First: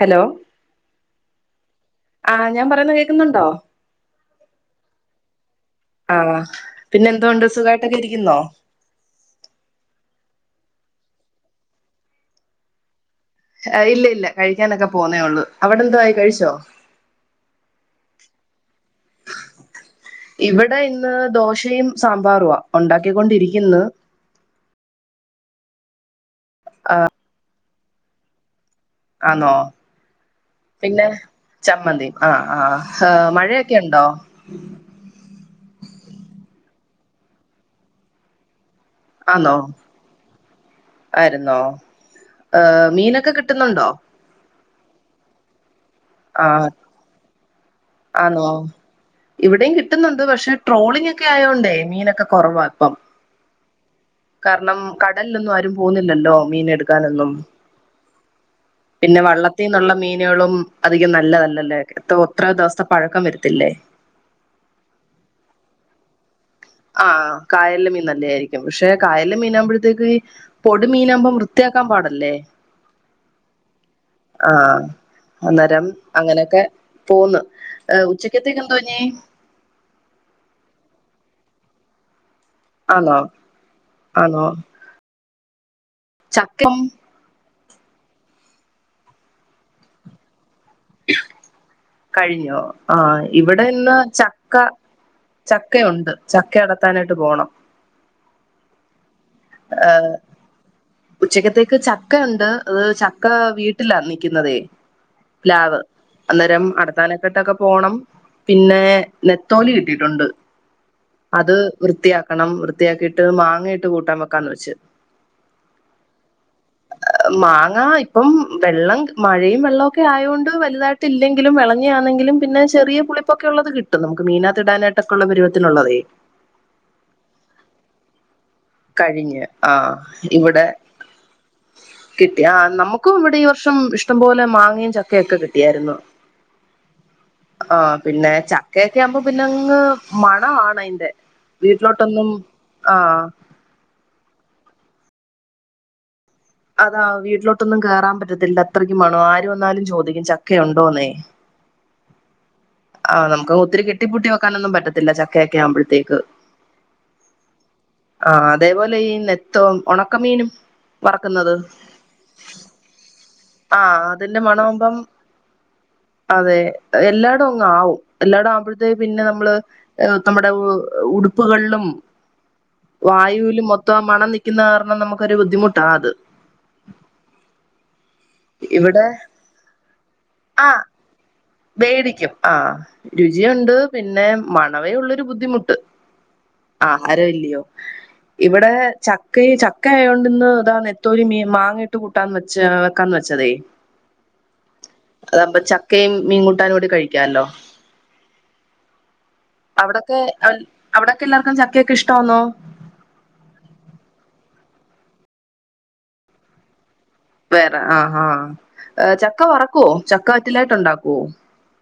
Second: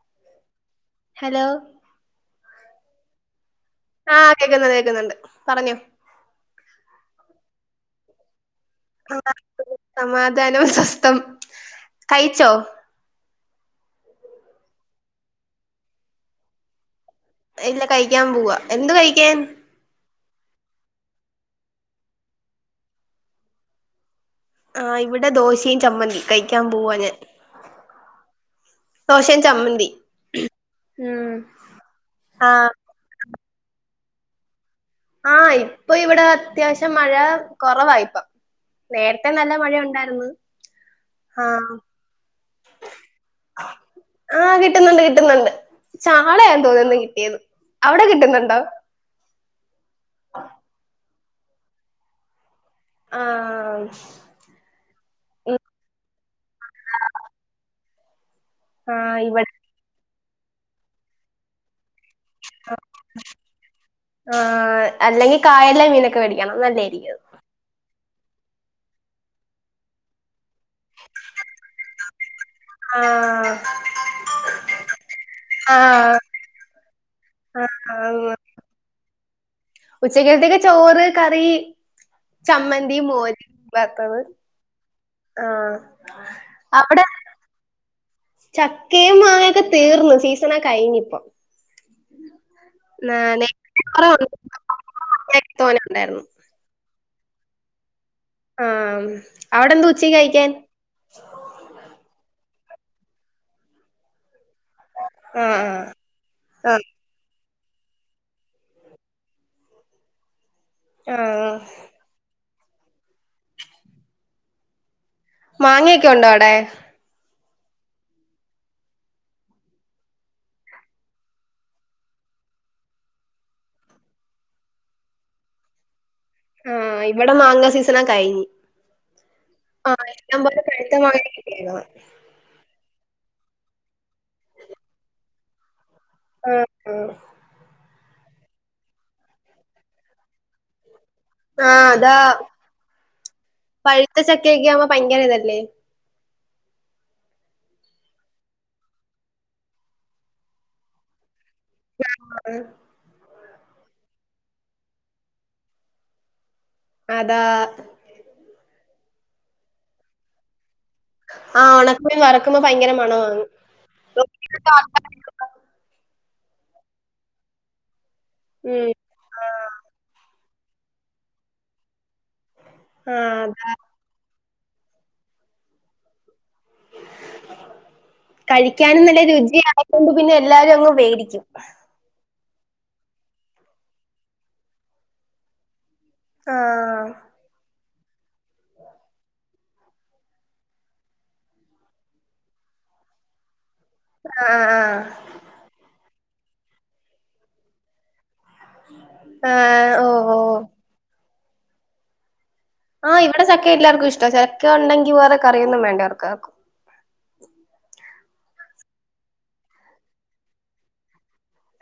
Hello hello ആ ഞാൻ പറയുന്ന കേൾക്കുന്നുണ്ടോ? ആ കേൾക്കുന്നു കേക്കുന്നുണ്ട് പറഞ്ഞോ. ആ പിന്നെ എന്തോണ്ട് സുഖമായിട്ടൊക്കെ ഇരിക്കുന്നോ? ആ സമാധാനം സ്വസ്ഥം കഴിച്ചോ? അ ഇല്ല ഇല്ല കഴിക്കാനൊക്കെ പോന്നേള്ളൂ അവിടെ എന്തയി കഴിച്ചോ? ഇല്ല കഴിക്കാൻ പോവാ എന്ത്വാ കഴിക്കാൻ? ഇവിടെ ഇന്ന് ദോശയും സാമ്പാറുവാ ഉണ്ടാക്കിക്കൊണ്ടിരിക്കുന്നു. ആ ഇവിടെ ദോശയും ചമ്മന്തി കഴിക്കാൻ പോവാ ഞാ ആന്നോ പിന്നെ ഉം ചമ്മന്തിയും ആ് ആ ആഹ് ആ മഴയൊക്കെ ഉണ്ടോ? ആ ഇപ്പൊ ഇവിടെ അത്യാവശ്യം മഴ കുറവായിപ്പ. നേരത്തെ നല്ല ആന്നോ മഴ ഉണ്ടായിരുന്നു. ആയിരുന്നോ ആഹ് ആ മീനൊക്കെ കിട്ടുന്നുണ്ടോ? ആ കിട്ടുന്നുണ്ട് കിട്ടുന്നുണ്ട് ചാളയാ ആഹ് തോന്നുന്നിന്നു കിട്ടിയത് അവിടെ ആന്നോ കിട്ടുന്നുണ്ടോ? ഇവിടെയും കിട്ടുന്നുണ്ട് പക്ഷെ ട്രോളിംഗ ഒക്കെ ആയോണ്ടേ മീനൊക്കെ കുറവാ ഇപ്പം. അ ആ കാരണം കടലിലൊന്നും ആരും പോവുന്നില്ലല്ലോ മീന് എടുക്കാനൊന്നും. ആഹ് പിന്നെ ഇവിടെ വള്ളത്തിൽ നിന്നുള്ള മീനുകളും അധികം നല്ലതല്ലല്ലേ ത്ര ദിവസത്തെ പഴക്കം വരുത്തില്ലേ? ആ അല്ലെങ്കിൽ കായലിലെ മീനൊക്കെ വേടി ക്കണം അല്ലേ? ആഹ കായല മീൻ നല്ല ആയിരിക്കും പക്ഷെ കായല മീൻ ആകുമ്പഴത്തേക്ക് പൊടി മീനാകുമ്പം വൃത്തിയാക്കാൻ പാടല്ലേ ആ ആ അന്നേരം അങ്ങനെയൊക്കെ പോന്ന് ആഹ് ഉച്ചക്കത്തേക്ക എന്തോഞ്ഞി ഉച്ചക്കത്തേക്ക് ചോറ് കറി ചമ്മന്തി ആന്നോ മോര് മീൻ വർത്തത് ആ ചക്കിം ചക്കയും മാങ്ങയൊക്കെ തീർന്നു സീസണക്കെ കഴിഞ്ഞിപ്പം. കഴിഞ്ഞോ ആ, ആഹ് ഇവിടെ നേരത്തെ ഇന്ന് കൊറേ ഉണ്ട്. ചക്ക തോനെ ചക്കയുണ്ട്. ഉണ്ടായിരുന്നു ച ക്കെടത്താനായിട്ട് പോണം. ആഹ്. അവിടെ എന്താ ഉച്ചക്ക് കഴിക്കാൻ? ഉച്ചക്ക്യത്തേക്ക് ചക്കയുണ്ട്. അത് ചക്ക വീട്ടിലാ നിക്ക്യുന്നതേയ്. ആഹ് പ്ലാവ് അന്നേരം ആഹ് അടർത്താനാ യിട്ടൊക്കെ പോണം. പിന്നെ നെത്തോലി കിട്ടിയിട്ടുണ്ട്. ആഹ് അത് വൃത്തിയാക്കണം. വൃത്തിയാക്കിട്ട് മാങ്ങയിട്ട് കൂട്ടാൻ വെക്കാന്ന് വെച്ച്. മാങ്ങയൊക്കെ ഉണ്ടോ അടെ? മാങ്ങ ഇപ്പം വെള്ളം മഴയും വെള്ളം ഒക്കെ ആയൊണ്ട് വലുതായി ട്ടില്ലെങ്കിലും വിളഞ്ഞ ആണെങ്കിലും പിന്നെ ചെറിയപുളിപ്പൊക്കെ ഉള്ളത് കിട്ടും. നമുക്ക് മീനകത്ത് ഇടാനായിട്ടൊക്കെ ഉള്ള പരുവത്തിനുള്ളതേ. ആഹ് ഇവിടെ മാങ്ങാ സീസണ കഴിഞ്ഞ്. കഴിഞ്ഞ് ആ ആഹ് എല്ലാം ഇവിടെ [unintelligible] പഴുത്ത മാങ്ങ കിട്ടീന്നു. കിട്ടി ആഹ് നമുക്കും ഇവിടെ ഈ വർഷം ഇഷ്ടംപോലെ മാങ്ങയും ചക്കയോക്കെ കിട്ടിയായിരുന്നു. [unintelligible] ആഹ് പിന്നെ ചക്കയൊക്കെ ആവുമ്പോ പിന്നങ്ങ് മണവാണ് അയിന്റെ. ആഹ് അതാ പഴുത്ത ചക്കയൊക്കെ ആവുമ്പോ ഭയങ്കര ഇതല്ലേ. അതാ. വീട്ടിലോട്ടൊന്നും കേറാൻ പറ്റത്തില്ല അത്രയ്ക്കും മണവാ ആര് വന്നാലും ചോദിക്കും ചക്കയുണ്ടോന്നേ. [unintelligible] ആഹ് നമുക്ക് ഒത്തിരി കെട്ടിപ്പൂട്ടി വെക്കാനൊന്നും പറ്റത്തില്ല ചക്കയൊക്കെ ആവുമ്പഴ്ത്തേക്ക്. അതാ. ആഹ് അതേപോലെ ഈ നെത്തോം ഒണക്കമീനും. വറ്ക്കുന്നത് ആ ഒണക്കമീൻ വറക്കുമ്പോ ഭയങ്കര മണവാണ് ആഹ് അതിന്റെ മണാവുമ്പം അതെ എല്ലായിടും അങ്ങ് ആവും. എല്ലായിടം ആവുമ്പോഴ്ത്തേ ഉം പിന്നെ ആ നമ്മള് ഏഹ് നമ്മുടെ ഉടുപ്പുകളിലും ആ, വായുവിലും അതാ മൊ ത്തം ആ മണം നിക്കുന്ന കാരണം നമുക്കൊരു ബുദ്ധിമുട്ടാ അത്. കഴിക്ക്യാനും ഇവിടെ നല്ല രുചിയായതോണ്ട് പിന്നെ എല്ലാരും ആഹ് അങ്ങ് വേടിക്കും. വേടിക്കും ആഹ്. രുചിയുണ്ട് പിന്നെ മണവേ ഉള്ളൊരു ബുദ്ധിമുട്ട്. ആഹ്. ആഹാരവല്ലിയോ. ഇവിടെ ചക്കയ് ചക്ക ആയോണ്ടിന്ന് ദാ നത്തോലി മീ മാങ്ങയിട്ട് കൂ ട്ടാൻ വെച്ച് വെക്കാംന്ന് വെച്ചതേ. ആഹ് ആഹ്. അതാവുമ്പം ചക്കയും മീൻകൂട്ടാനും കൂടി കഴിക്കാല്ലോ. ആഹ് ഓ അവിടൊക്കെ ഓ എൽ അവിടൊക്കെ എല്ലാർക്കും ചക്കയൊക്കെ ഇഷ്ടവാന്നോ? ആഹ് ഇവിടെ ചക്ക എല്ലാർക്കും ഇഷ്ടാ. ചക്ക ഉണ്ടെങ്കി വേറെ കറിയൊന്നും വേണ്ട ഇവർക്കാർക്കും. വേറെ, ആഹ്ഹാ. ചക്ക വറ്ക്കുവോ ചക്ക വറ്റലായിട്ട് ഉണ്ടാക്കുവോ?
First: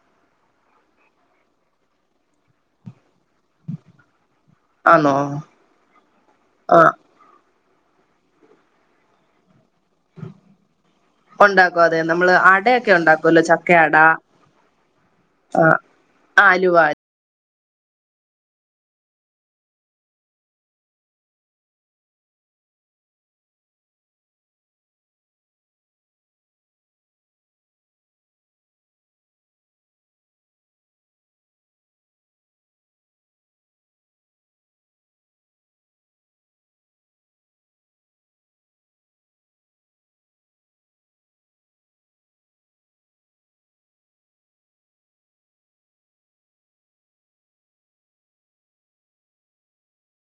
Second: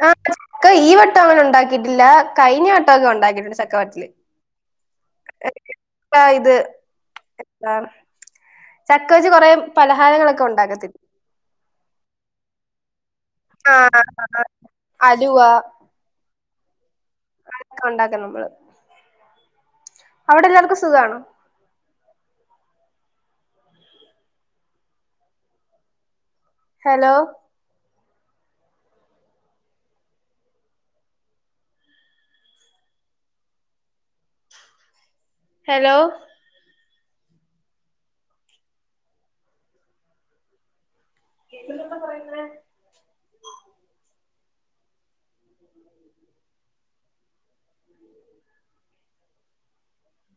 ആഹ് ചക്ക ഈ വട്ടം അങ്ങനെ ഉണ്ടാക്കിയിട്ടില്ല കഴിഞ്ഞ വട്ട ഒക്കെ ഉണ്ടാക്കിട്ടുണ്ട് ചക്ക വറ്റല്. ആന്നോ. [unintelligible] ഇത് ആഹ് എന്താ ചക്ക വെച്ച് കൊറെ പലഹാരങ്ങളൊക്കെ ഉണ്ടാക്കത്തി ഉണ്ടാക്കും അതെ. നമ്മള് അടയൊക്കെ ഉണ്ടാക്കുവല്ലോ ചക്കയട ആഹ് അലുവ ആഹ്. ആഹ് അലുവ. ക്ക ഉണ്ടാക്കും നമ്മള്. അവിടെ എല്ലാർക്കും സുഖാണോ? ഹലോ ഹലോ കേൾക്കുന്നുണ്ടോ പറയുന്നേ [inaudible]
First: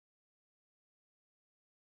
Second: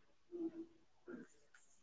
ഉം